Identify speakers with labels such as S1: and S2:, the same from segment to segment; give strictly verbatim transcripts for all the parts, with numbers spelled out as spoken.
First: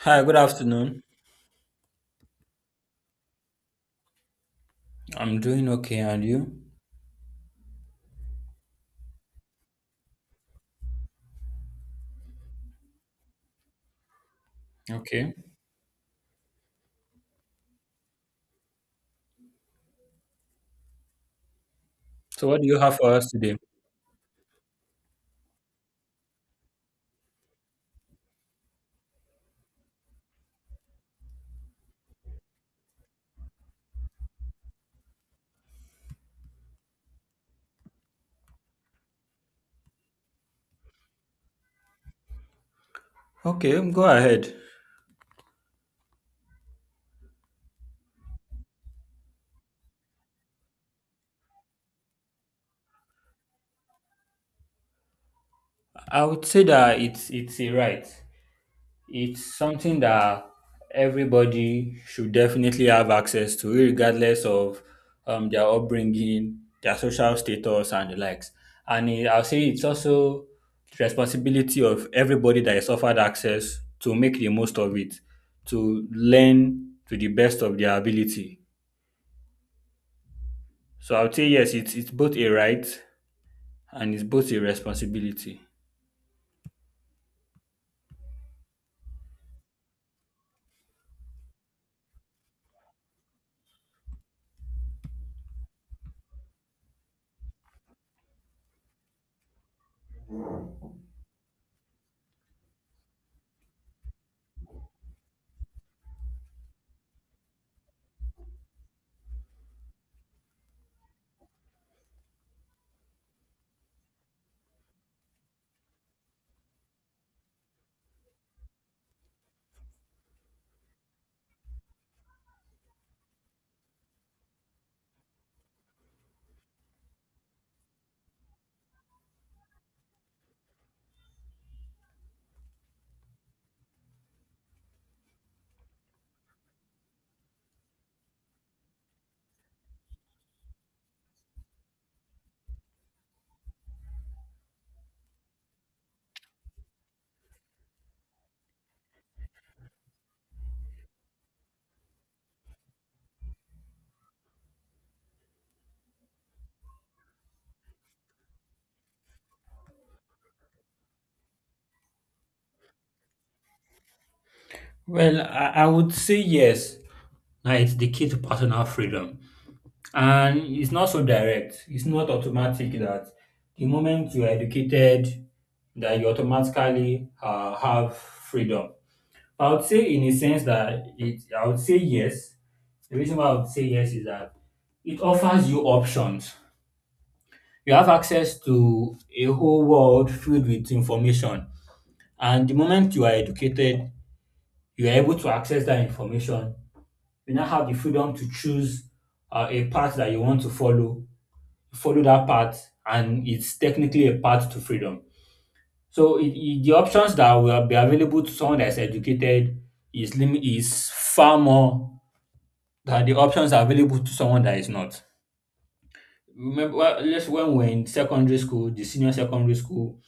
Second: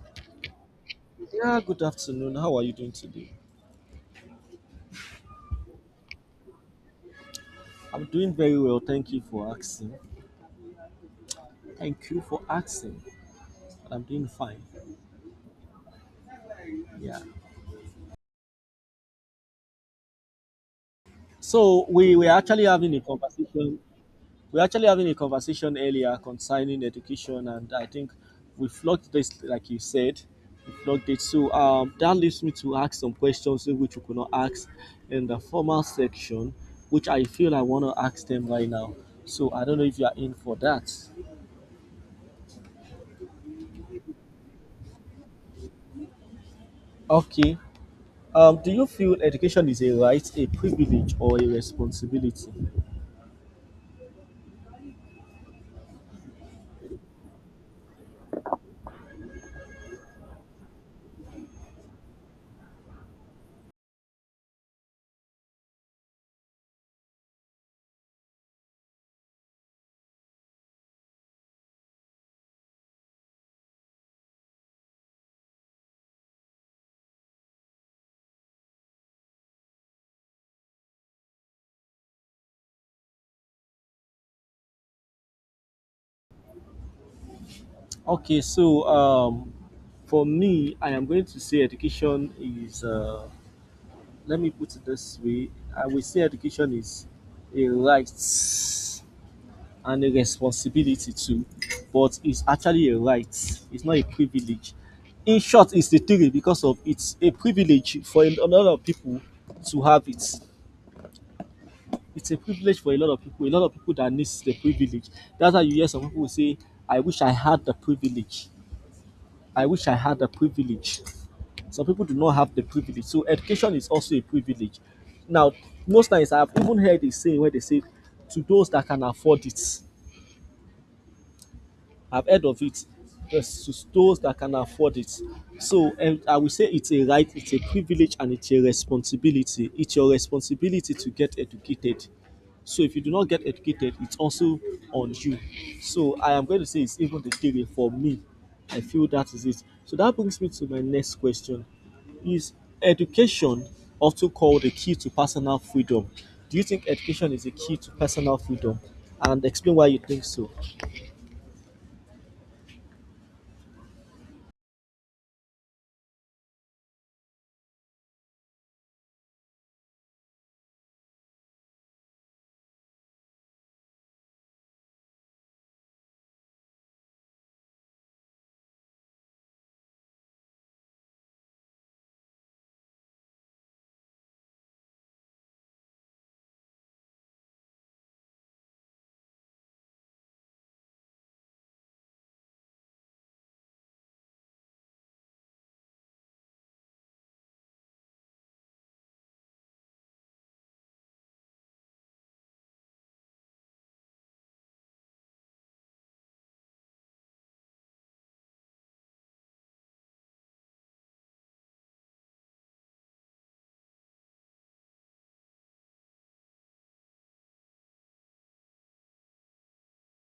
S1: Hi, good afternoon.
S2: Yeah, good afternoon. How are you doing today?
S1: I'm doing okay, and you?
S2: I'm doing very well. Thank you for asking. Thank you for asking. I'm doing fine.
S1: Okay.
S2: Yeah. So we were
S1: So what
S2: actually
S1: do you
S2: having
S1: have
S2: a
S1: for us today?
S2: conversation. We were actually having a conversation earlier concerning education, and I think we flogged this, like you said, we flogged it. So um, that leaves me to ask some questions which we could not ask in the formal section, which I feel I want to ask them right now. So I don't know if you are in for that.
S1: Okay, go ahead.
S2: Okay. Um, do you feel education is a right, a privilege, or a responsibility?
S1: I would say that it's it's a right. It's something that everybody should definitely have access to, regardless of um, their upbringing, their social status, and the likes. And it, I'll say it's also the responsibility of everybody that is offered access to make the most of it, to learn to the best of their ability. So I would say yes, it's it's both a right and it's both a responsibility.
S2: Okay, so um, for me, I am going to say education is, uh, let me put it this way. I will say education is a right and a responsibility too, but it's actually a right, it's not a privilege. In short, it's the theory because of it's a privilege for a lot of people to have it. It's a privilege for a lot of people. A lot of people that needs the privilege. That's why you hear some people say, "I wish I had the privilege. I wish I had the privilege." Some people do not have the privilege. So education is also a privilege. Now, most times I've even heard a saying where they say, "To those that can afford it." I've heard of it. There's those that can afford it. So um, I will say it's a right, it's a privilege, and it's a responsibility. It's your responsibility to get educated. So if you do not get educated, it's also on you. So I am going to say it's even the theory for me. I feel that is it. So that brings me to my next question. Is education also called the key to personal freedom? Do you think education is a key to personal freedom? And explain why you think so.
S1: Well, I, I would say yes. Now it's the key to personal freedom. And it's not so direct. It's not automatic that the moment you are educated, that you automatically uh, have freedom. I would say in a sense that it I would say yes. The reason why I would say yes is that it offers you options. You have access to a whole world filled with information. And the moment you are educated, you are able to access that information. You now have the freedom to choose uh, a path that you want to follow. Follow that path, and it's technically a path to freedom. So it, it- the options that will be available to someone that is educated is lim- is far more than the options available to someone that is not. Remember, well, just when we we're in secondary school, the senior secondary school,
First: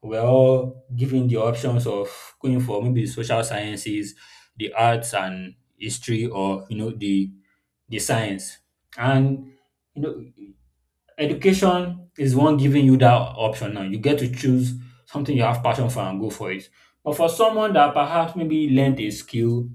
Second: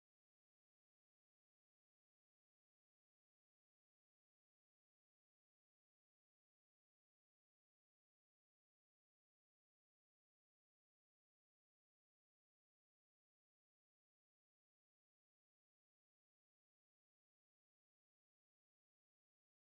S1: we we're all given the options of going for maybe social sciences, the arts and history, or you know the the science. And you know, education is one giving you that option now. You get to choose something you have passion for and go for it. But for someone that perhaps maybe learned a skill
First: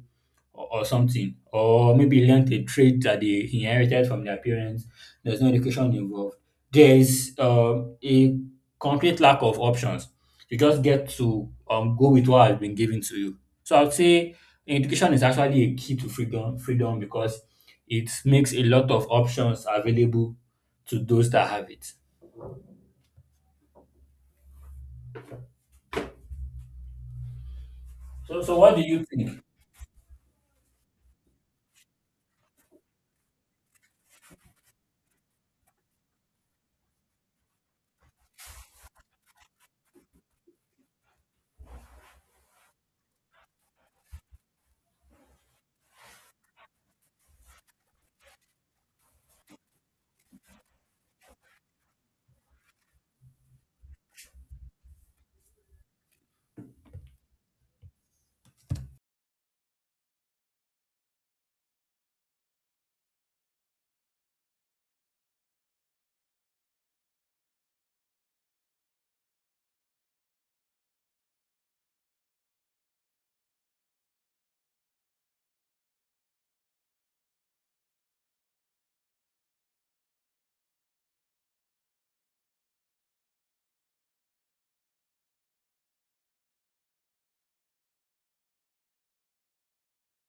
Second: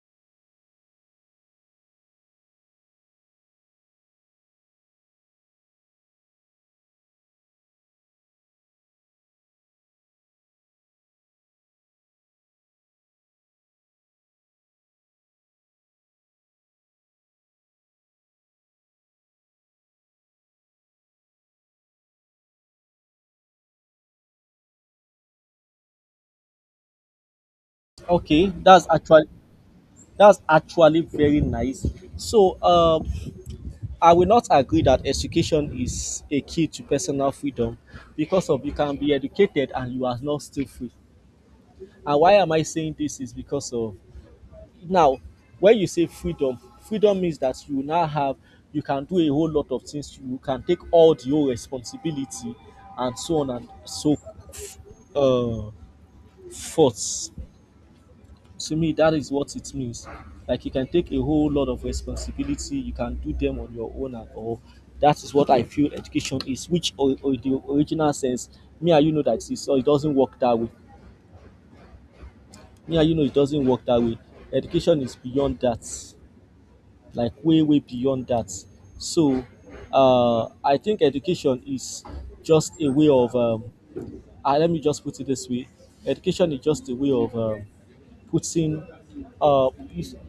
S1: or, or something, or maybe learned a trait that they inherited from their parents. There's no education involved. There's um, a complete lack of options. You just get to um, go with what has been given to you. So I would say education is actually a key to freedom, freedom because it makes a lot of options available to those that have it. So,
S2: Okay,
S1: so what do
S2: that's
S1: you
S2: actually
S1: think?
S2: that's actually very nice. So, um, I will not agree that education is a key to personal freedom because of you can be educated and you are not still free. And why am I saying this is because of, now, when you say freedom, freedom means that you now have, you can do a whole lot of things. You can take all the whole responsibility and so on and so uh, forth. To me that is what it means, like you can take a whole lot of responsibility, you can do them on your own and all. That is what I feel education is, which or, or the original sense, me and you know that it's, or it doesn't work that way. Me and you know it doesn't work that way. Education is beyond that, like way way beyond that. So uh I think education is just a way of, um uh, let me just put it this way, education is just a way of um putting, uh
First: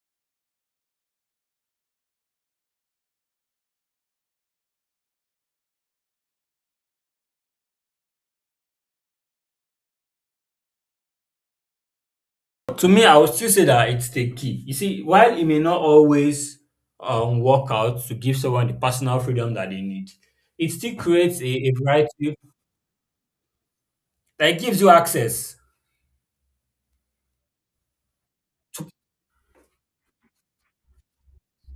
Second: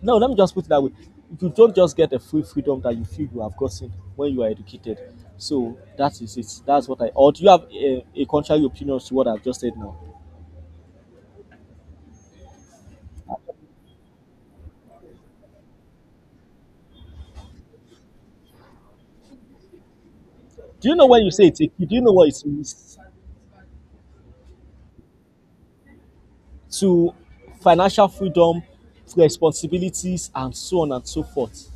S2: no, let me just put it that way. You don't just get the free freedom that you feel you have gotten when you are educated. So that is it, that's what I. Or do you have a, a contrary opinion to what I've just said now?
S1: To me, I would still say that it's the key. You see, while it may not always um, work out to give someone the personal freedom that they need, it
S2: Do
S1: still
S2: you know when you
S1: creates
S2: say
S1: a,
S2: it, do
S1: a
S2: you know what
S1: variety
S2: it means?
S1: that gives you access.
S2: To financial freedom, responsibilities and so on and so forth.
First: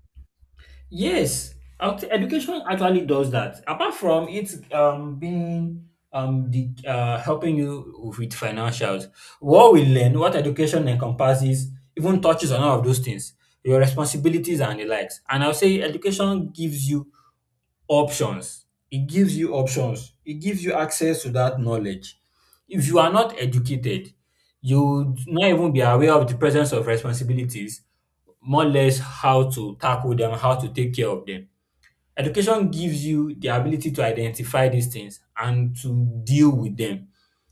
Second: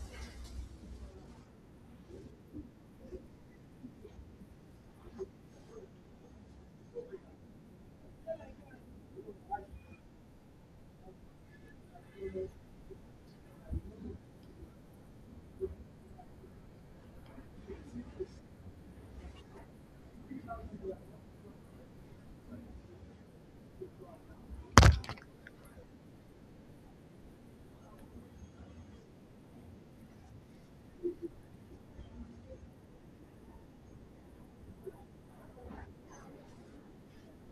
S1: Yes, out- education actually does that. Apart from it um, being, um, the, uh, helping you with financials, what we learn, what education encompasses, even touches on all of those things, your responsibilities and the likes. And I'll say education gives you options. It gives you options. It gives you access to that knowledge. If you are not educated, you would not even be aware of the presence of responsibilities, more or less how to tackle them, how to take care of them. Education gives you the ability to identify these things and to deal with them.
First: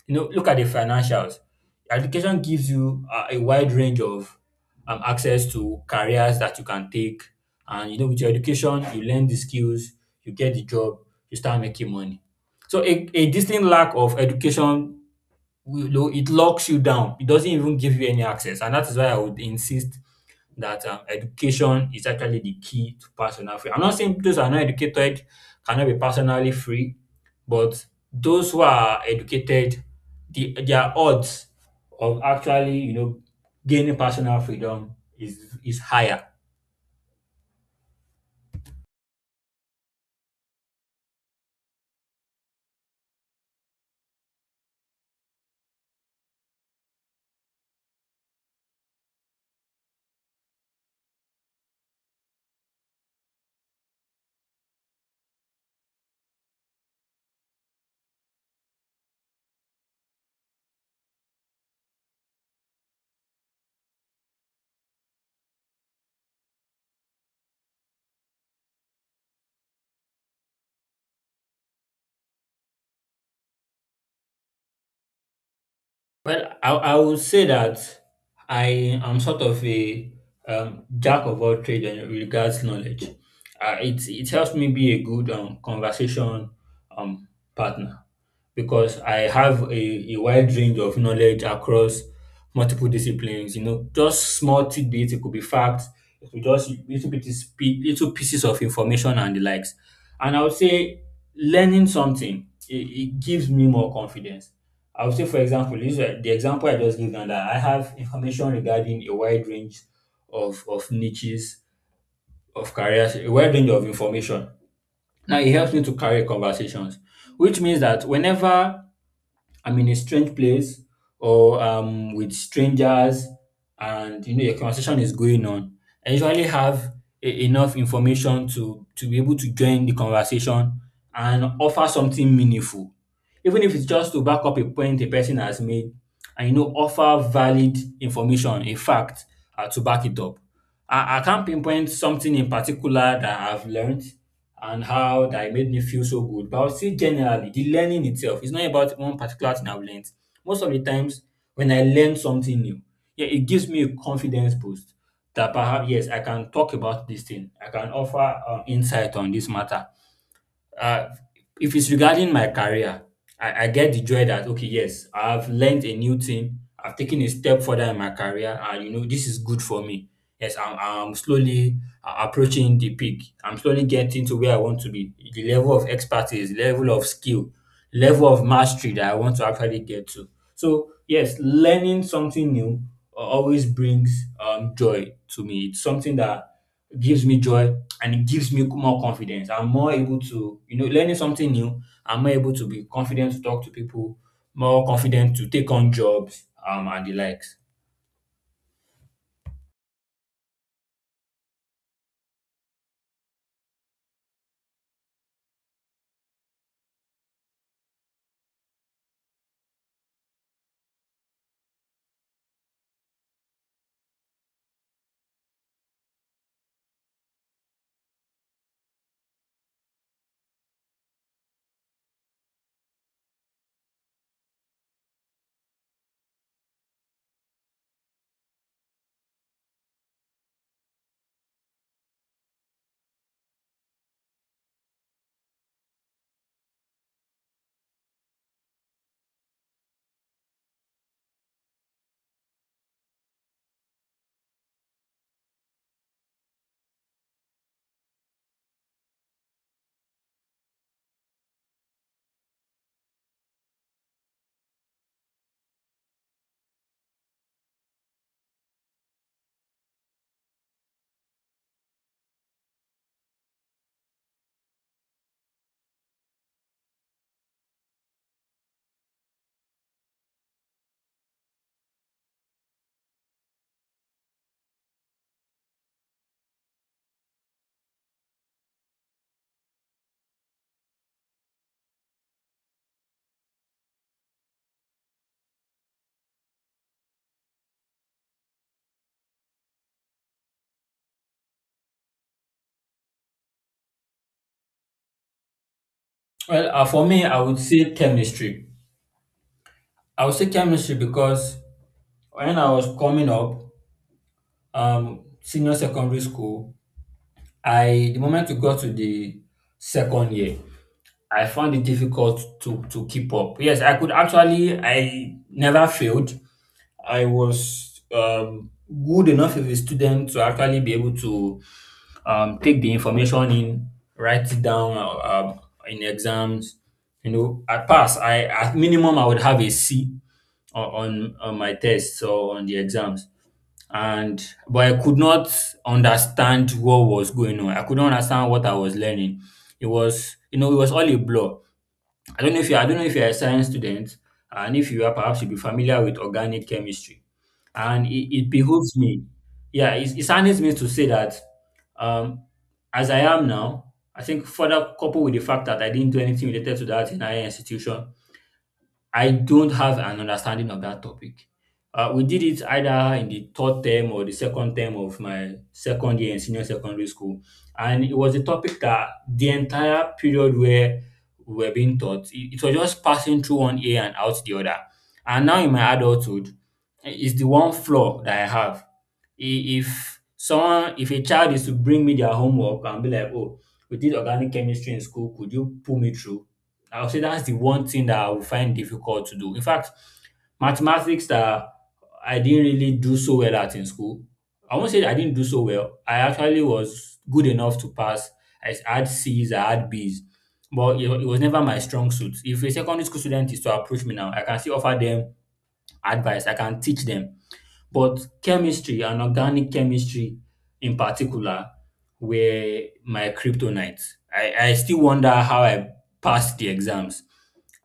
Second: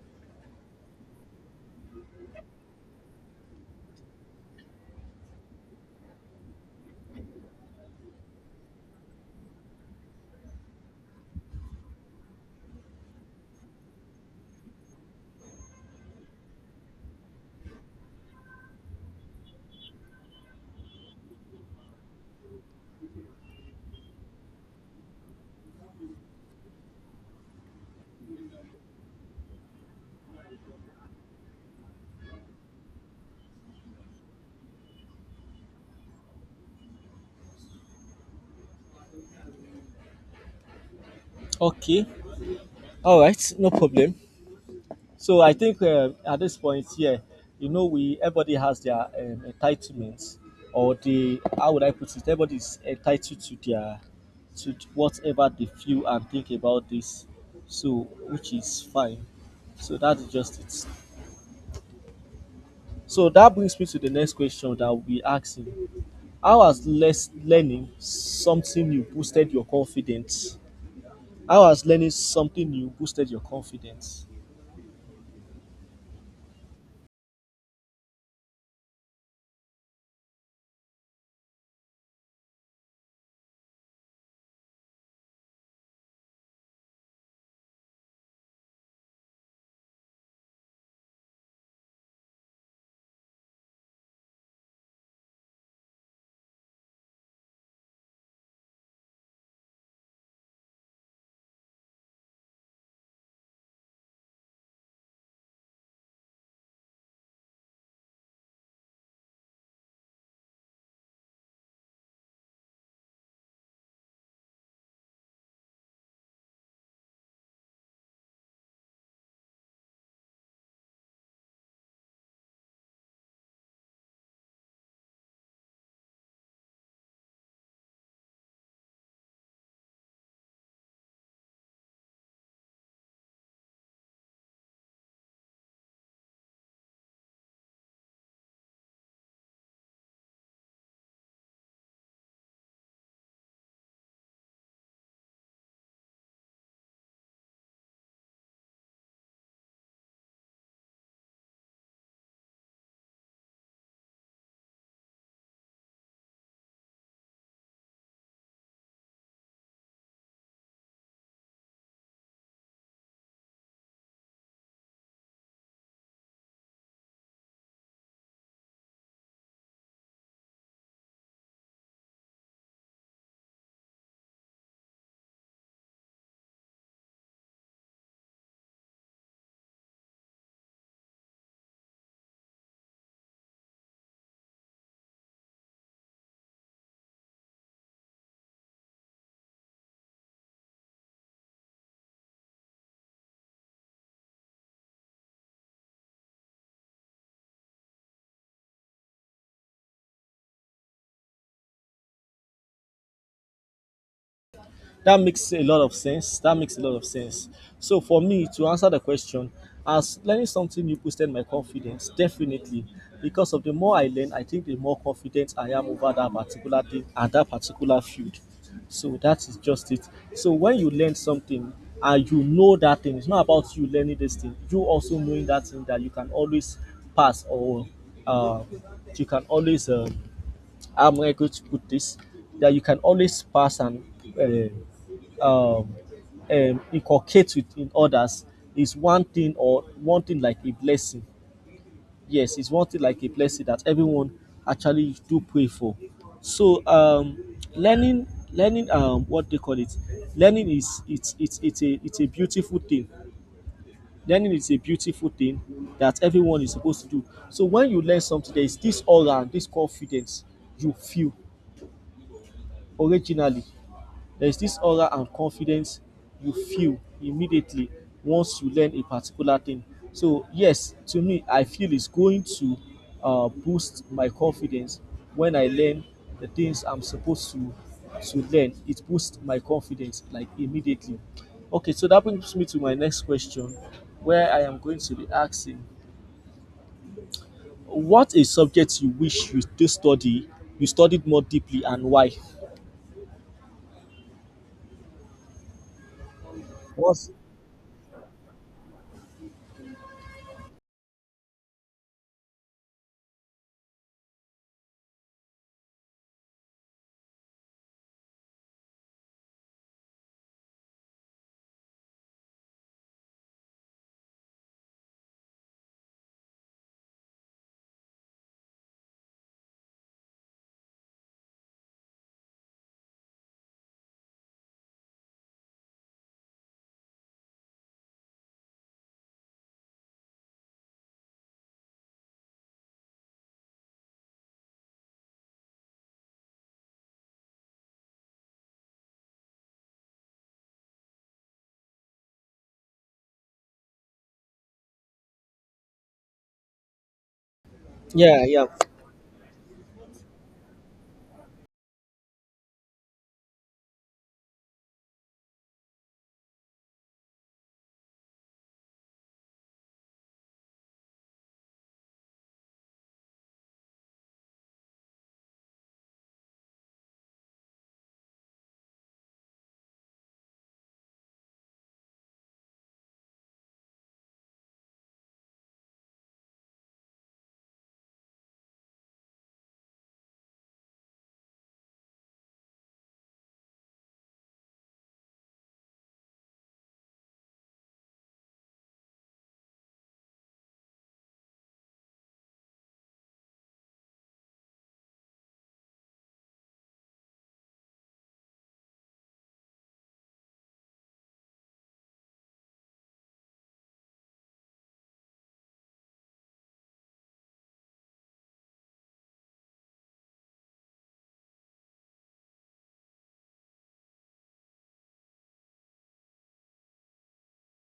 S1: You know, look at the financials. Education gives you uh, a wide range of um, access to careers that you can take. And, you know, with your education, you learn the skills, you get the job, you start making money. So a, a distinct lack of education will- it locks you down. It doesn't even give you any access. And that is why I would insist that um, education is actually the key to personal freedom. I'm not saying those who are not educated cannot be personally free, but those who are educated, the, their odds of actually, you know, gaining personal freedom is is higher.
S2: Okay. All right, no problem. So I think uh, at this point here, you know, we everybody has their um, entitlements, or the, how would I put it? Everybody is entitled to their, to whatever they feel and think about this, so which is fine. So that's just it. So that brings me to the next question that we'll be asking: How has less learning something new boosted your confidence? How has learning something new boosted your confidence?
S1: Well, I, I would say that I am sort of a um, jack of all trades in regards knowledge. Uh, it, it helps me be a good um, conversation um, partner. Because I have a, a wide range of knowledge across multiple disciplines. You know, just small tidbits. It could be facts. It could just little bit is little pieces of information and the likes. And I would say learning something, it, it gives me more confidence. I would say, for example, this, the example I just gave now, that I have information regarding a wide range of, of niches, of careers, a wide range of information. Now, it helps me to carry conversations, which means that whenever I'm in a strange place or um with strangers and you know your conversation is going on, I usually have e- enough information to to be able to join the conversation and offer something meaningful. Even if it's just to back up a point a person has made, and you know, offer valid information, a fact uh, to back it up. I, I can't pinpoint something in particular that I've learned and how that it made me feel so good. But I would say generally, the learning itself is not about one particular thing I've learned. Most of the times when I learn something new, yeah, it gives me a confidence boost that perhaps yes, I can talk about this thing. I can offer um, insight on this matter. Uh, if it's regarding my career, I, I get the joy that, okay, yes, I've learned a new thing. I've taken a step further in my career, and you know this is good for me. Yes, I'm, I'm slowly uh, approaching the peak. I'm slowly getting to where I want to be. The level of expertise, level of skill, level of mastery that I want to actually get to. So yes, learning something new uh, always brings um, joy to me. It's something that gives me joy and it gives me more confidence. I'm more able to, you know, learning something new. I'm more able to be confident to talk to people, more confident to take on jobs, um, and the likes.
S2: That makes a lot of sense. That makes a lot of sense. So for me to answer the question, as learning something new boosted my confidence, definitely. Because of, the more I learn, I think the more confident I am over that particular thing and that particular field. So that is just it. So when you learn something and you know that thing, it's not about you learning this thing. You also knowing that thing that you can always pass or, uh, you can always. Uh, I'm going to put this that you can always pass and, uh, um, um, inculcate within others is one thing or one thing like a blessing. Yes, it's one thing like a blessing that everyone actually do pray for. So um, learning, learning, um, what they call it, learning is it's it's it's a it's a beautiful thing. Learning is a beautiful thing that everyone is supposed to do. So when you learn something, there is this aura and this confidence you feel originally. There's this aura and confidence you feel immediately once you learn a particular thing. So, yes, to me, I feel it's going to uh, boost my confidence when I learn the things I'm supposed to to learn. It boosts my confidence like immediately. Okay, so that brings me to my next question, where I am going to be asking, what a subject you wish you still study, you studied more deeply, and why?
S1: Well, uh, for me,
S2: What's.
S1: I would say chemistry. I would say chemistry because when I was coming up, um, senior secondary school, I the moment we got to the second year, I found it difficult to to keep up. Yes, I could actually, I never failed, I was um, good enough of a student to actually be able to um, take the information in, write it down uh, um, in exams. You know, I pass. I At minimum I would have a C o- on on my tests or on the exams. And but I could not understand what was going on. I could not understand what I was learning. It was, you know, it was all a blur. I don't know if you I don't know if you're a science student, and if you are, perhaps you'll be familiar with organic chemistry. And it,
S2: Yeah,
S1: it
S2: yeah.
S1: behooves me. Yeah, it, it sounds me to say that, um, as I am now, I think further, coupled with the fact that I didn't do anything related to that in higher institution, I don't have an understanding of that topic. Uh, we did it either in the third term or the second term of my second year in senior secondary school. And it was a topic that the entire period where we were being taught, it, it was just passing through one ear and out the other. And now in my adulthood, eh, it's the one flaw that I have. I- If someone, if a child is to bring me their homework and be like, oh, we did organic chemistry in school, could you pull me through? I would say that's the one thing that I would find difficult to do. In fact, mathematics, that I didn't really do so well at in school. I won't say that I didn't do so well. I actually was good enough to pass. I had C's, I had B's, but it, wa- it was never my strong suit. If a secondary school student is to approach me now, I can still offer them advice. I can teach them. But chemistry and organic chemistry in particular were my kryptonite. I, I still wonder how I passed the exams.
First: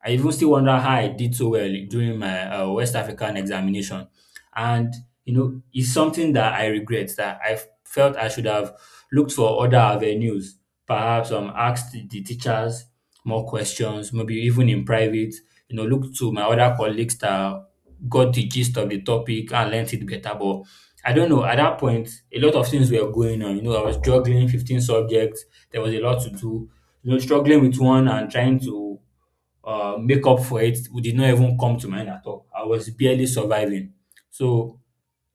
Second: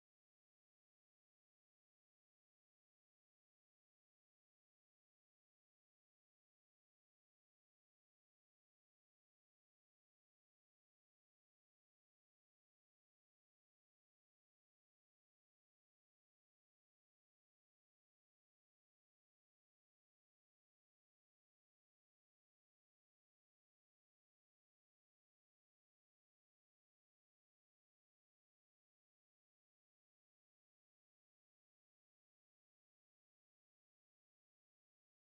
S1: I even still wonder how I did so well during my uh, West African examination. And, you know, it's something that I regret, that I felt I should have looked for other avenues, perhaps um, asked the teachers more questions, maybe even in private, you know, look to my other colleagues that got the gist of the topic and learnt it better. But I don't know, at that point, a lot of things were going on. You know, I was juggling fifteen subjects, there was a lot to do, you know, struggling with one and trying to uh, make up for it we did not even come to mind at all. I was barely surviving. So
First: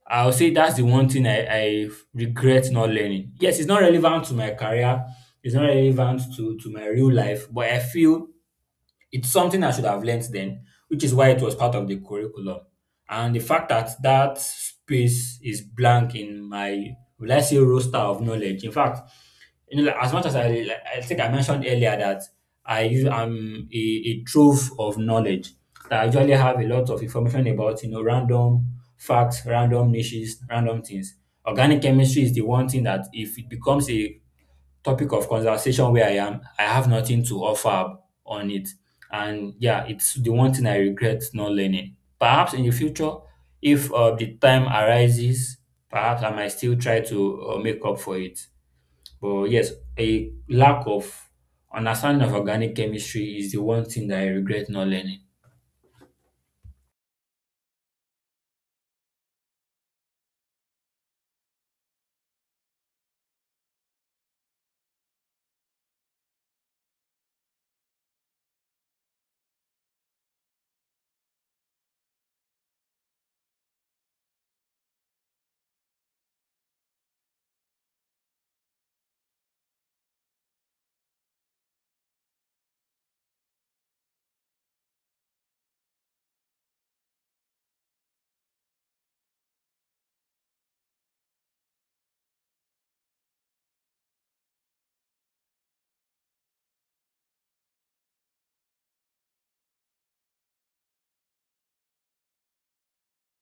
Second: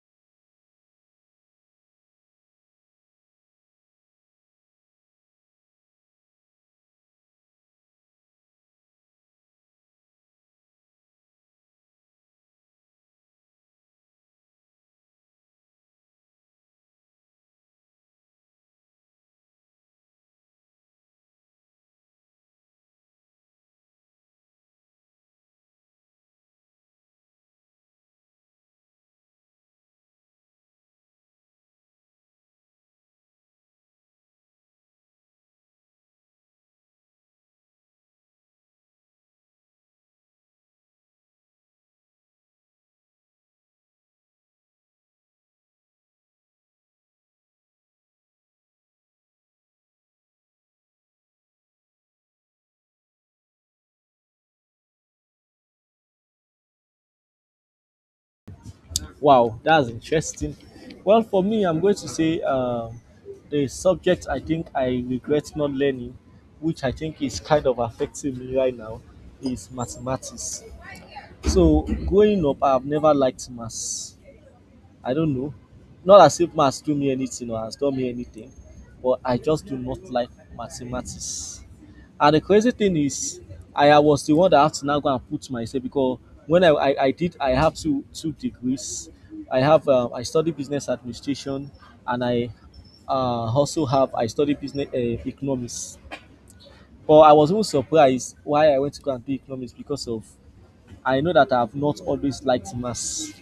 S1: I'll say that's the one thing I, I regret not learning. Yes, it's not relevant to my career, it's not relevant to, to my real life, but I feel it's something I should have learnt then, which is why it was part of the curriculum. And the fact that that space is blank in my, will I say, roster of knowledge. In fact, you know, like, as much as I, like, I think I mentioned earlier that I use, I'm a, a trove of knowledge. That I usually have a lot of information about, you know, random facts, random niches, random things. Organic chemistry is the one thing that if it becomes a topic of conversation where I am, I have nothing to offer on it. And yeah, it's the one thing I regret not learning. Perhaps in the future, if uh, the time arises, perhaps I might still try to uh, make up for it. But yes, a lack of understanding of organic chemistry is the one thing that I regret not learning.
S2: Wow, that's interesting. Well, for me, I'm going to say um, the subject I think I regret not learning, which I think is kind of affecting me right now, is mathematics. So, growing up, I've never liked maths. I don't know. Not as if maths do me anything or has done me anything, but I just do not like mathematics. And the crazy thing is, I uh, was the one that had to now go and put myself because when I, I, I did, I have two two degrees. I have um, I study business administration, and I uh, also have I study business uh, economics. But I was even surprised why I went to go and do economics because of I know that I have not always liked maths.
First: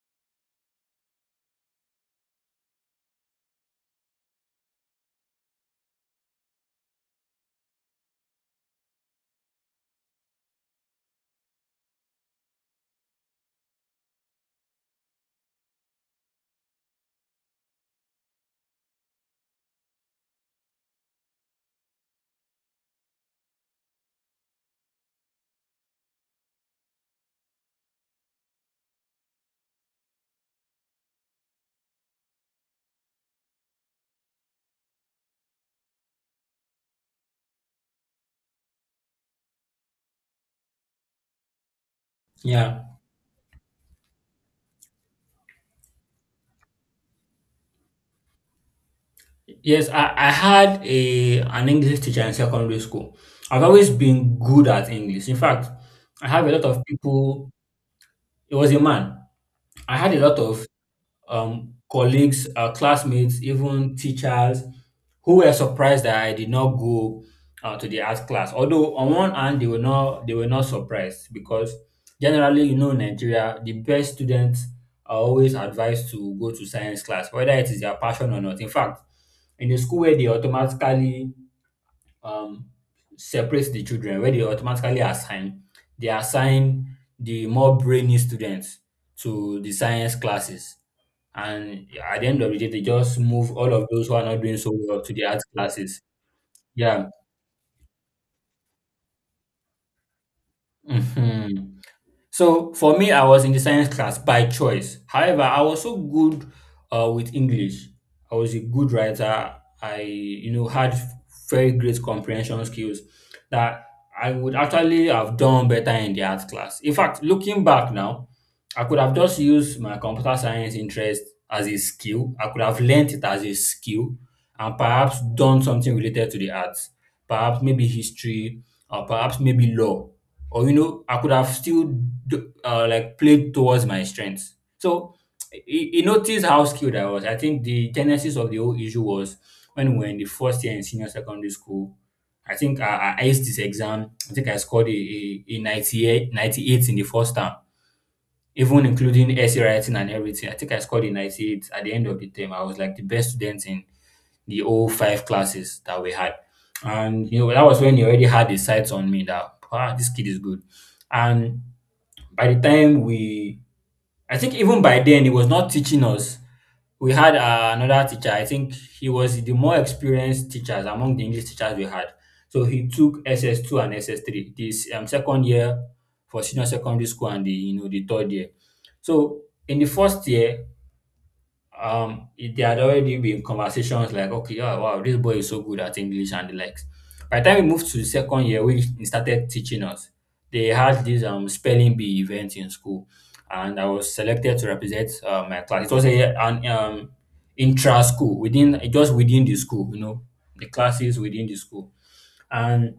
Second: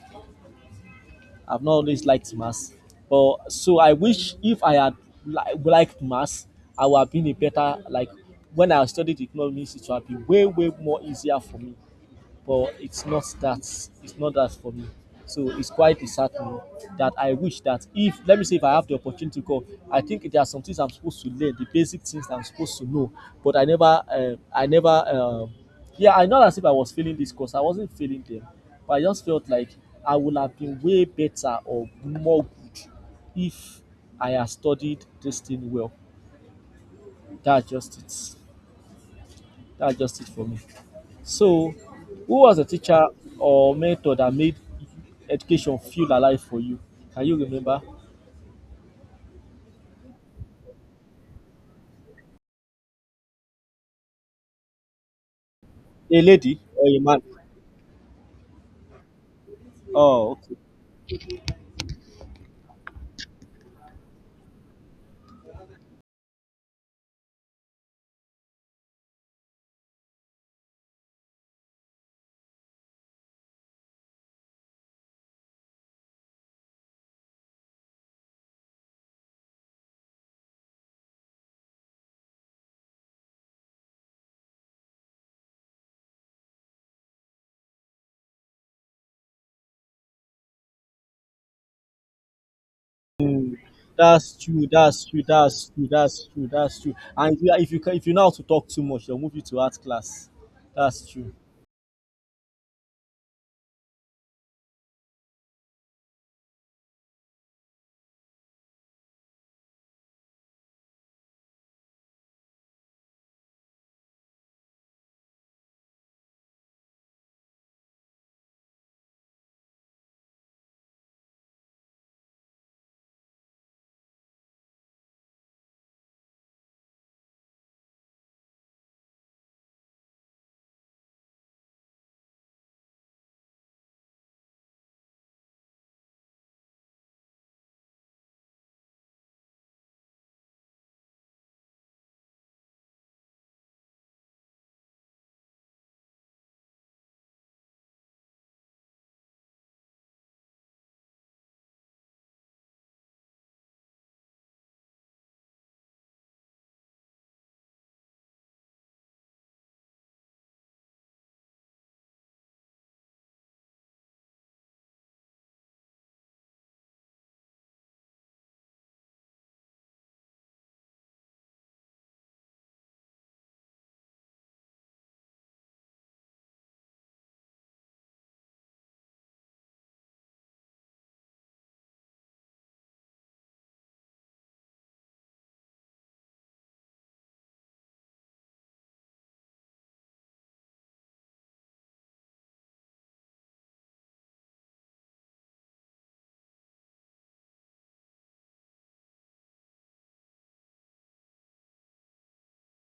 S2: I've not always liked maths. But so I wish if I had li- liked maths, I would have been a better, like when I studied economics, it would have been way way more easier for me. But it's not that, it's not that for me. So it's quite disheartening that I wish that if, let me say if I have the opportunity to go, I think there are some things I'm supposed to learn, the basic things that I'm supposed to know, but I never, uh, I never, um yeah, I, not as if I was failing this course. I wasn't failing them, but I just felt like I would have been way better or more good if I had studied this thing well. That's just it. That's just it for me. So, who was a
S1: Yeah.
S2: teacher or mentor that made education feel alive for you? Can you remember?
S1: Yes, I, I had a an English teacher in secondary school. I've always been good at English. In fact,
S2: A
S1: I have a
S2: lady
S1: lot of
S2: or a man?
S1: people. It was a man. I had a
S2: Oh,
S1: lot
S2: okay.
S1: of um, colleagues, uh, classmates, even teachers who were surprised that I did not go uh, to the art class. Although on one hand they were not they were not surprised because generally, you know, in Nigeria the best students are always advised to go to science class whether it is their passion or not. In fact, in the school where they automatically um, separates the children, where they automatically assign they assign the more brainy students to the science classes, and at the end of the day they just move all of those who are
S2: That's
S1: not doing
S2: true.
S1: so well
S2: That's
S1: to
S2: true.
S1: the arts
S2: That's true.
S1: classes.
S2: That's true. That's true.
S1: Yeah.
S2: And if you if you can, if you know how to talk too much, they'll move you to art class. That's true.
S1: Hmm. So for me, I was in the science class by choice. However, I was so good uh, with English. I was a good writer. I, you know, had very great comprehension skills that I would actually have done better in the art class. In fact, looking back now, I could have just used my computer science interest as a skill. I could have learnt it as a skill and perhaps done something related to the arts. Perhaps maybe history, or perhaps maybe law, or you know I could have still do- uh, like played towards my strengths. So he, he noticed how skilled I was. I think the genesis of the whole issue was when we were in the first year in senior secondary school. I think i, I aced this exam. I think I scored a, a, a ninety-eight, ninety-eight in the first term, even including essay writing and everything. I think I scored a ninety-eight at the end of the term. I was like the best student in the old five classes that we had. And you know, that was when he already had his sights on me, that ah, this kid is good. And by the time we— I think even by then he was not teaching us. We had uh, another teacher. I think he was the more experienced teachers among the English teachers we had. So he took S S two and S S three, this um, second year for senior secondary school, and the you know the third year. So in the first year, um it- they had already been conversations like, okay, yeah, wow, this boy is so good at English and the likes. By the time we moved to the second year when he started teaching us, they had this um spelling bee event in school, and I was selected to represent uh, my class. It was a an um intra school within just within the school, you know, the classes within the school. And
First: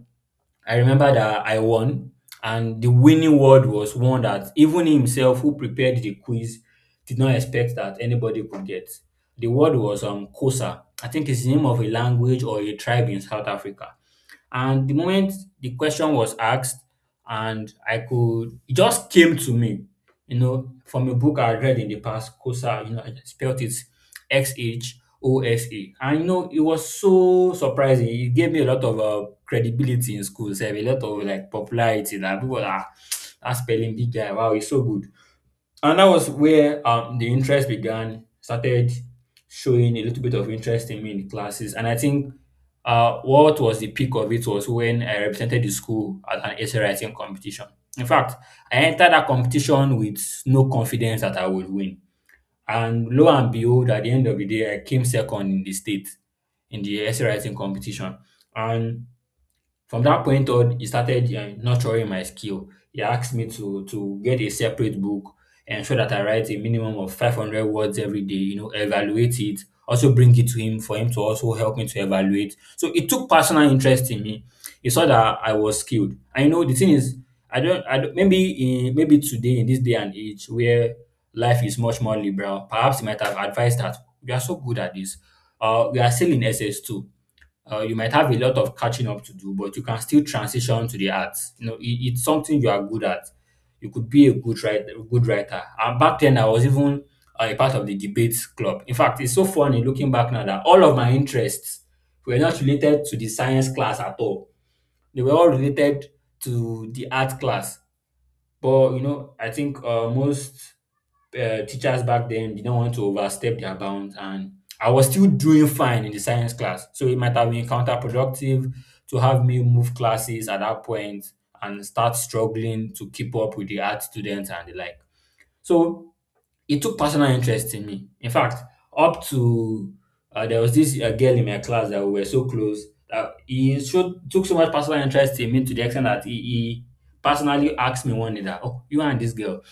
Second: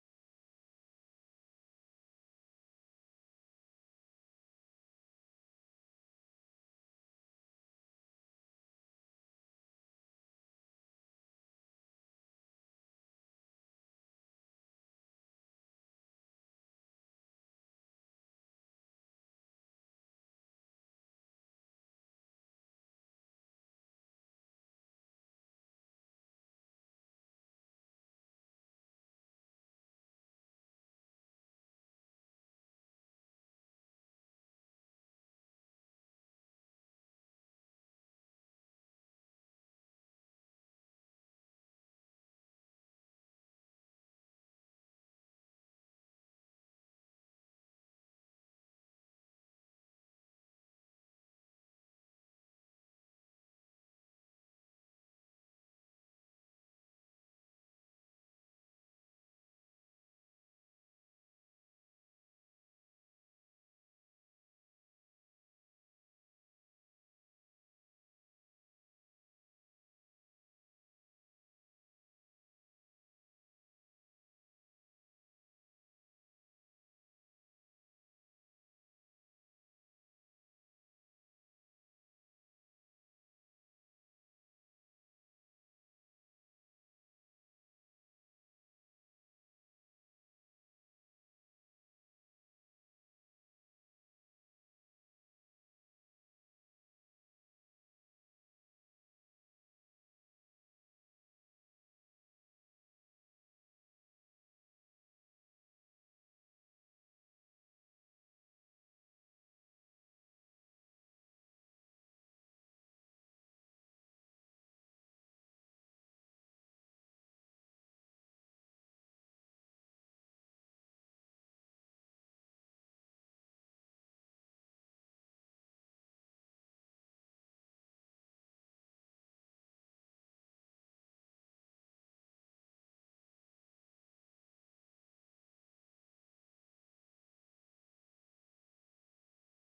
S1: I remember that I won, and the winning word was one that even himself, who prepared the quiz, did not expect that anybody could get. The word was um Kosa. I think it's the name of a language or a tribe in South Africa. And the moment the question was asked, and I could, it just came to me, you know, from a book I read in the past, C O S A, you know, I spelled it X H O S A. And, you know, it was so surprising. It gave me a lot of uh, credibility in school, so a lot of like popularity, that people are, are spelling big guy. Wow, it's so good. And that was where um, the interest began, started showing a little bit of interest in me in the classes. And I think uh, what was the peak of it was when I represented the school at an essay writing competition. In fact, I entered that competition with no confidence that I would win. And lo and behold, at the end of the day, I came second in the state in the essay writing competition. And from that point on, he started um, nurturing my skill. He asked me to to get a separate book, ensure that I write a minimum of five hundred words every day, you know, evaluate it, also bring it to him for him to also help me to evaluate. So it took personal interest in me. He saw that I was skilled. I know the thing is, I don't, I don't maybe in, maybe today in this day and age where life is much more liberal, perhaps he might have advised that we are so good at this. Uh, we are still in S S two. Uh, you might have a lot of catching up to do, but you can still transition to the arts. You know, it, it's something you are good at. You could be a good writer. Good writer. And back then, I was even uh, a part of the debate club. In fact, it's so funny looking back now that all of my interests were not related to the science class at all. They were all related to the art class. But you know, I think uh, most uh, teachers back then didn't want to overstep their bounds, and I was still doing fine in the science class, so it might have been counterproductive to have me move classes at that point and start struggling to keep up with the art students and the like. So he took personal interest in me. In fact, up to uh, there was this uh, girl in my class that we were so close, that he showed, took so much personal interest in me to the extent that he, he personally asked me one day that, "Oh, you and this girl,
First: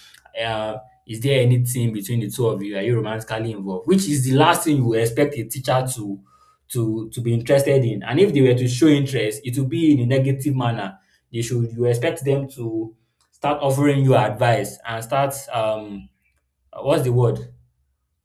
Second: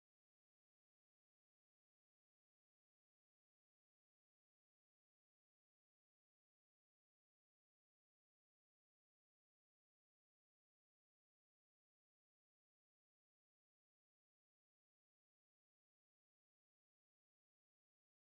S1: uh, is there anything between the two of you? Are you romantically involved?" Which is the last thing you would expect a teacher to to to be interested in. And if they were to show interest, it would be in a negative manner. They should— you expect them to start offering you advice and start um uh, what's the word,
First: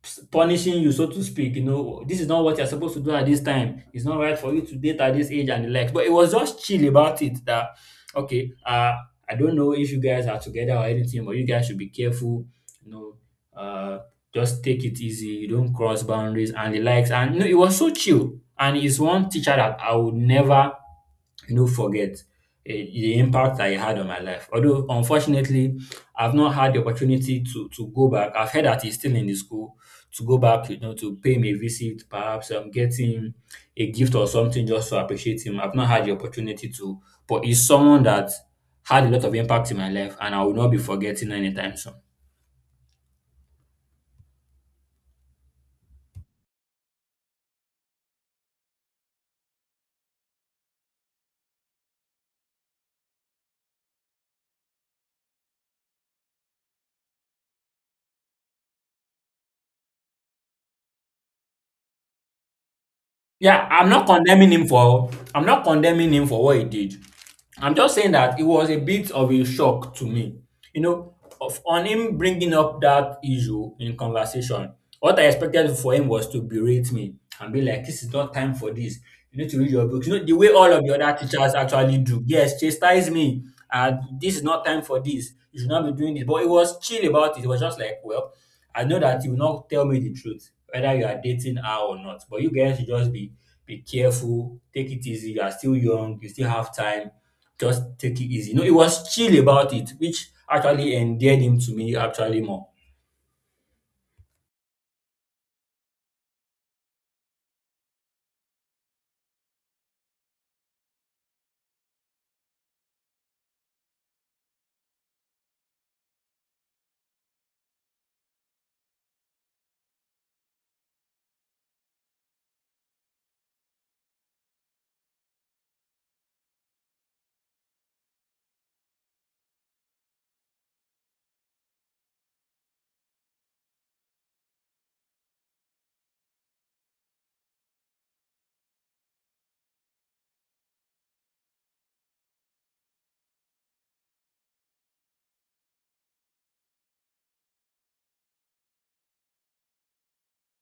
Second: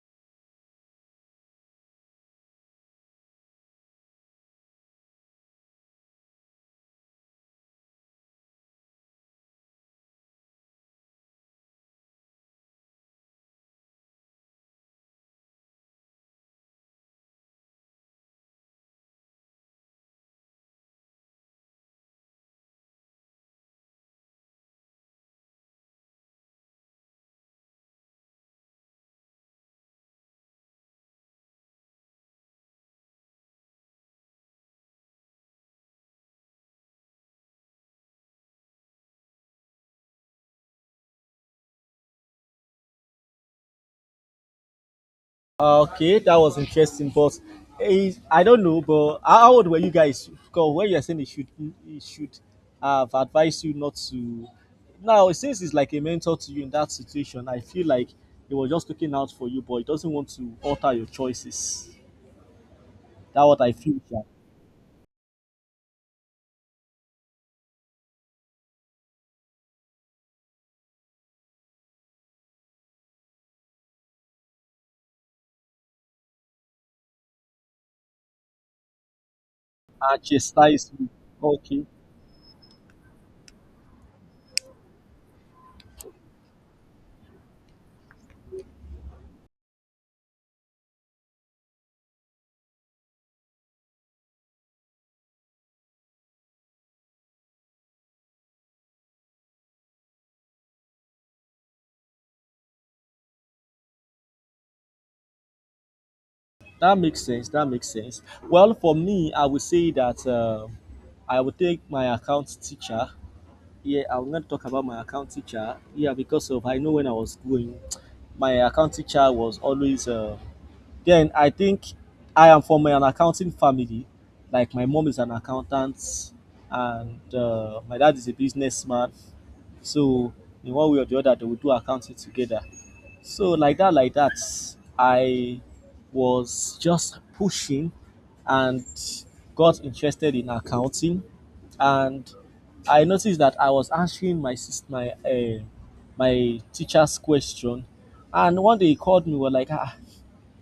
S1: Ps- punishing you, so to speak. You know, this is not what you're supposed to do at this time, it's not right for you to date at this age and the likes. But it was just chill about it, that okay, uh I don't know if you guys are together or anything, but you guys should be careful, you know. uh just take it easy, you don't cross boundaries and the likes. And no, it was so chill, and it's one teacher that I would never no forget eh, the impact that it had on my life. Although unfortunately, I've not had the opportunity to to go back. I've heard that he's still in the school. To go back, you know, to pay him a visit, perhaps um, get him a gift or something, just to appreciate him. I've not had the opportunity to, but he's someone that had a lot of impact in my life, and I will not be forgetting anytime soon.
S2: Uh, Okay, that was interesting, but is I don't know, but how how old were you guys? Because when you're saying it should it should have advised you not to, now since it's like a mentor to you in that situation, I feel like it was just looking out for you, but it doesn't want to alter your choices. That's what
S1: Yeah,
S2: I
S1: I'm
S2: feel,
S1: not
S2: yeah.
S1: condemning him for I'm not condemning him for what he did. I'm just saying that it was a bit of a shock to me, you know, of on him bringing up that issue in conversation. What I expected for him was to berate me and be like, "This is not time for this. You need to read your books." You
S2: And
S1: know, the way all of
S2: chastise
S1: the
S2: you.
S1: other teachers
S2: Okay.
S1: actually do. Yes, chastise me. Uh, this is not time for this. You should not be doing this. But it was chill about it. It was just like, well, I know that you will not tell me the truth, whether you are dating her or not. But you guys should just be be careful, take it easy. You are still young. You still have time, just take it easy. No, it was chill about it, which actually endeared him to me actually more.
S2: That makes sense. That makes sense. Well for me I would say that uh, I would take my account teacher, yeah, I'm going to talk about my account teacher. Yeah, because of I know when I was going, my account teacher was always. Uh, then I think I am from an accounting family. Like my mom is an accountant, and uh, my dad is a businessman. So in one way or the other, they will do accounting together. So like that, like that, I was just pushing and got interested in accounting, and I noticed that I was answering my sis- my uh, my teacher's question, and one day he called me. We We're like, ah,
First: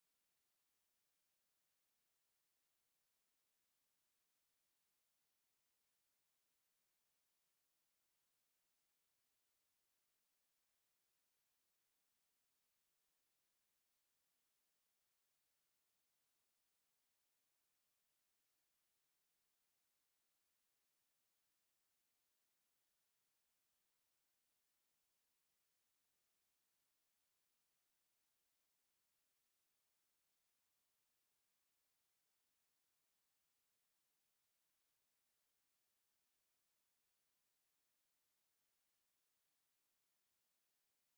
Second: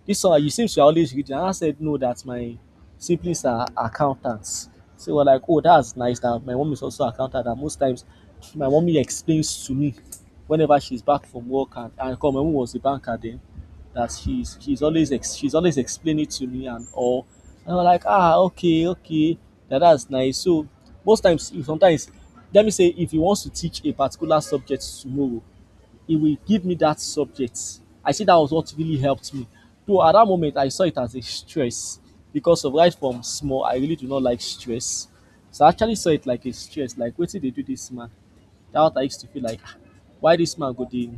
S2: this one, you seems to are always reading. And I said, no, that my siblings are accountants. So we're like, oh, that's nice, that my mom is also an accountant. And most times, my mommy explains to me whenever she's back from work, and, and 'cause my mom was a banker then, that she's she's always ex, she's always explaining it to me and all, and I'm like, ah, okay, okay, that that's nice. So most times, if sometimes, let me say if you want to teach a particular subject tomorrow, he will give me that subject. I see that was what really helped me. Though at that moment I saw it as a stress because of right from small, I really do not like stress. So I actually saw it like a stress, like what did they do this man? That what I used to feel like, "Ah, why this man go dey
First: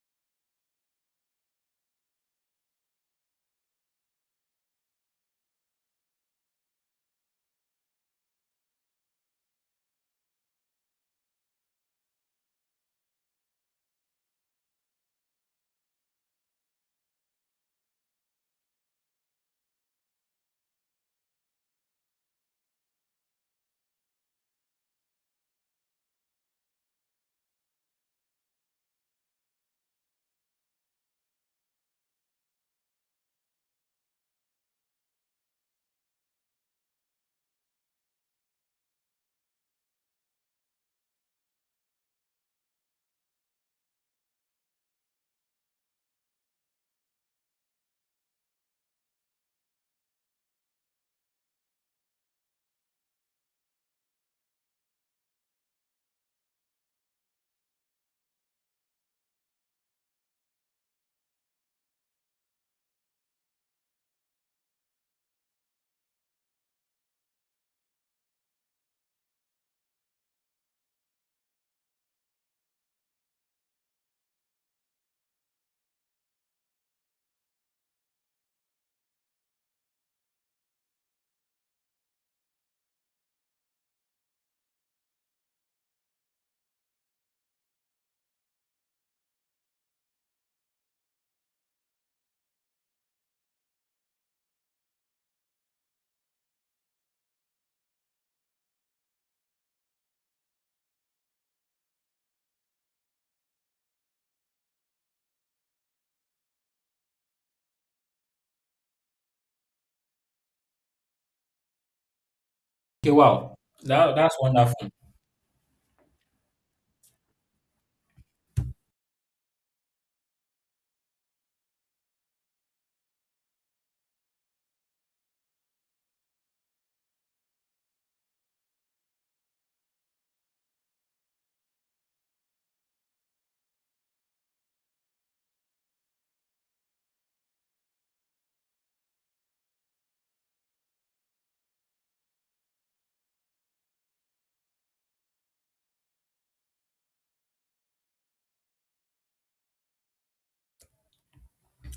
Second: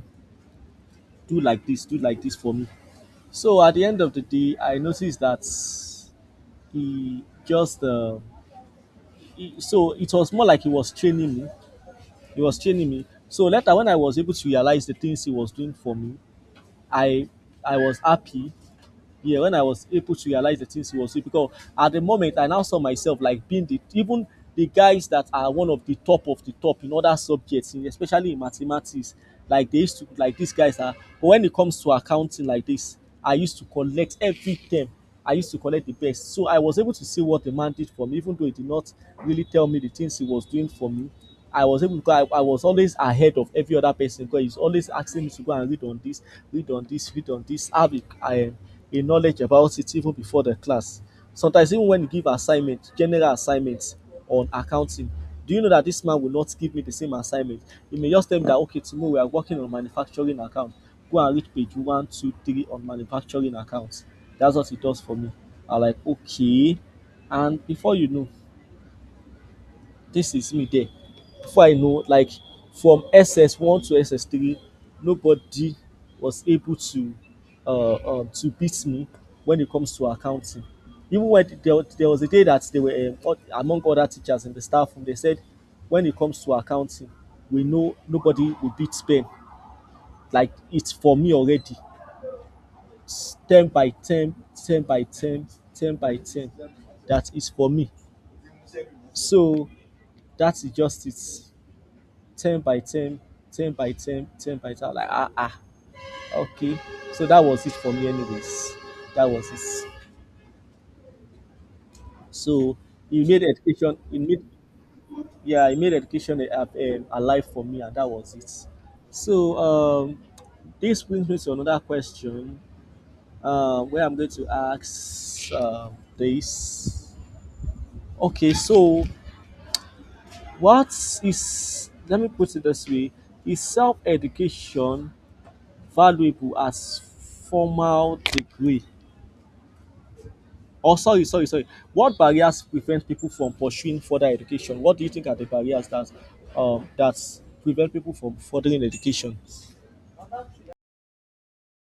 S2: do like this, do like this for me." So at the end of the day, I noticed that he just uh, he, so it was more like he was training me. He was training me. So later when I was able to realize the things he was doing for me, I I was happy, yeah, when I was able to realize the things he was doing, because at the moment I now saw myself like being the even the guys that are one of the top of the top in other subjects, especially in mathematics. Like, they used to, like, these guys are, but when it comes to accounting like this, I used to collect every term. I used to collect the best. So I was able to see what the man did for me, even though he did not really tell me the things he was doing for me. I was able to, I, I was always ahead of every other person, because he's always asking me to go and read on this, read on this, read on this, have a, um, a knowledge about it even before the class. Sometimes even when you give assignment, general assignment on accounting, do you know that this man will not give me the same assignment? He may just tell me that, okay, tomorrow we are working on manufacturing account. Go and read page one, two, three on manufacturing accounts. That's what he does for me. I'm like, okay. And before you know, this is me there. Before I know, like from S S one to S S three, nobody was able to uh, um, to beat me when it comes to accounting. Even when there, there was a day that they were um, among other teachers in the staff room, they said, when it comes to accounting, we know nobody will beat Spain. Like, it's for me already. It's ten by ten, ten by ten, ten by ten. That is for me. So that is just it. ten by ten, ten by ten, ten by ten. I'm like, ah, ah, okay. So that was it for me, anyways. That was it. So
S1: Okay,
S2: he made
S1: wow,
S2: education,
S1: that,
S2: he
S1: that's
S2: made,
S1: wonderful.
S2: yeah, he made education a, a, a life for me, and that was it. So um, this brings me to another question uh, where I'm going to ask um, this. Okay, so what is, let me put it this way, is self education valuable as formal degree? Or sorry, sorry, sorry, what barriers prevent people from pursuing further education? What do you think are the barriers that um that prevent people from furthering education?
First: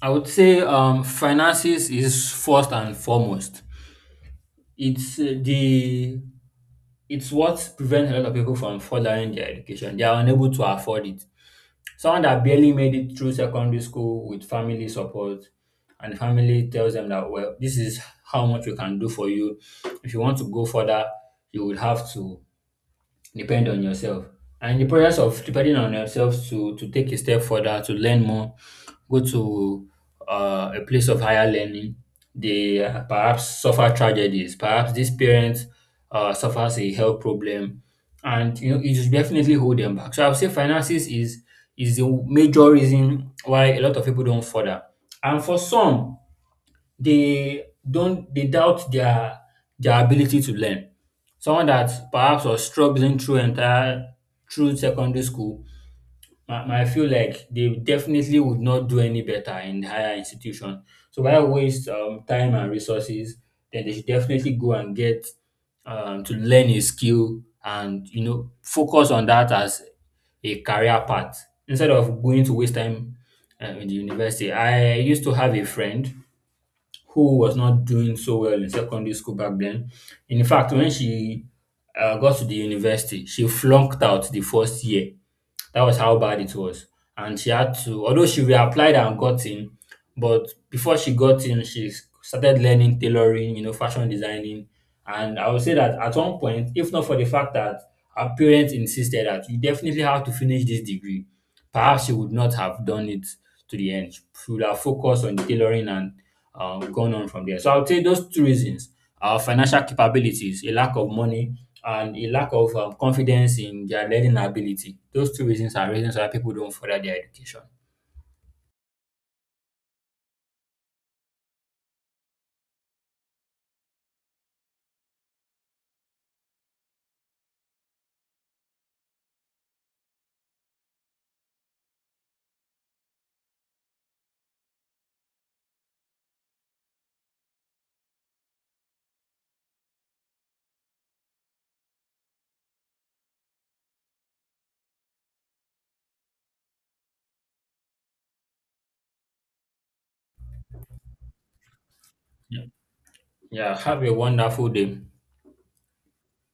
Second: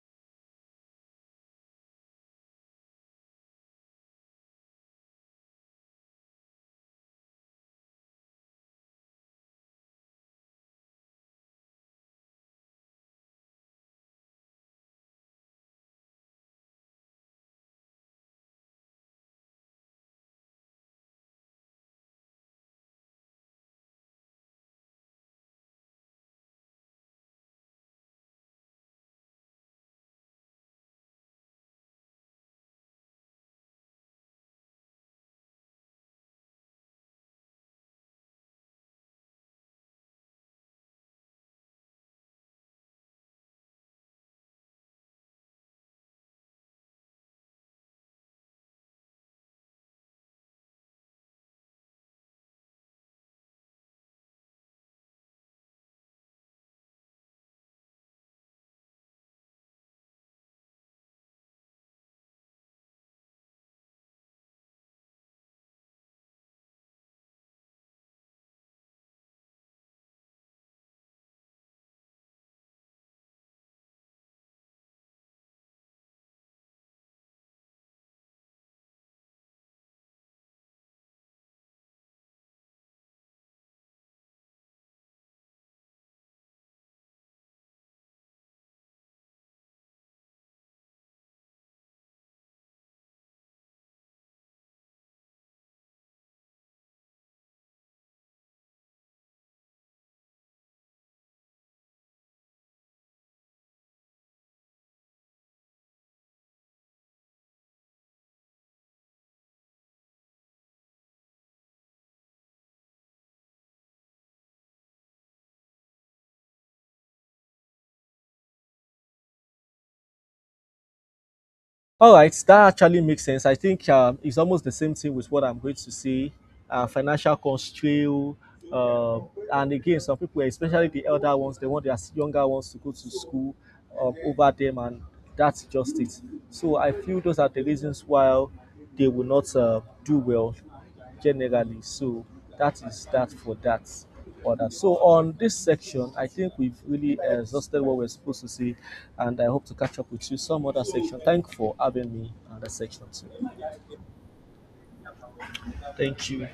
S1: I would say um, finances is first and foremost. It's uh, the it's what prevents a lot of people from following their education. They are unable to afford it. Someone that barely made it through secondary school with family support, and the family tells them that, well, this is how much we can do for you. If you want to go further, you would have to depend on yourself. And the process of depending on yourself to to take a step further, to learn more, go to uh, a place of higher learning, they uh, perhaps suffer tragedies. Perhaps this parent uh, suffers a health problem, and you know it should definitely hold them back. So I would say finances is is the major reason why a lot of people don't further. And for some, they don't they doubt their their ability to learn. Someone that perhaps was struggling through entire through secondary school might, might feel like they definitely would not do any better in the higher institution. So why waste um, time and resources? Then they should definitely go and get um, to learn a skill and you know focus on that as a career path instead of going to waste time uh, in the university. I used to have a friend who was not doing so well in secondary school back then. In fact, when she uh, got to the university, she flunked out the first year. That was how bad it was. And she had to, although she reapplied and got in, but before she got in, she s- started learning tailoring, you know, fashion designing. And I would say that at one point, if not for the fact that her parents insisted that you definitely have to finish this degree, perhaps she would not have done it to the end. She would have focused on tailoring and um, gone on from there. So I would say those two reasons our financial capabilities, a lack of money, and a lack of um, confidence in their learning ability. Those two reasons are reasons why people don't further their education.
S2: All right, that actually makes sense. I think um, it's almost the same thing with what I'm going to say. Uh, financial constraint, uh, and again, some people, especially the elder ones, they want their younger ones to go to school um, over them, and that's just it. So I feel those are the reasons why they will not uh, do well generally. So that is that for that order. So on this section, I think we've really exhausted what we're supposed to see, and I hope to catch up with you some other section. Thank you for having me on that section too.
S1: Yeah, have a wonderful day.
S2: Thank you.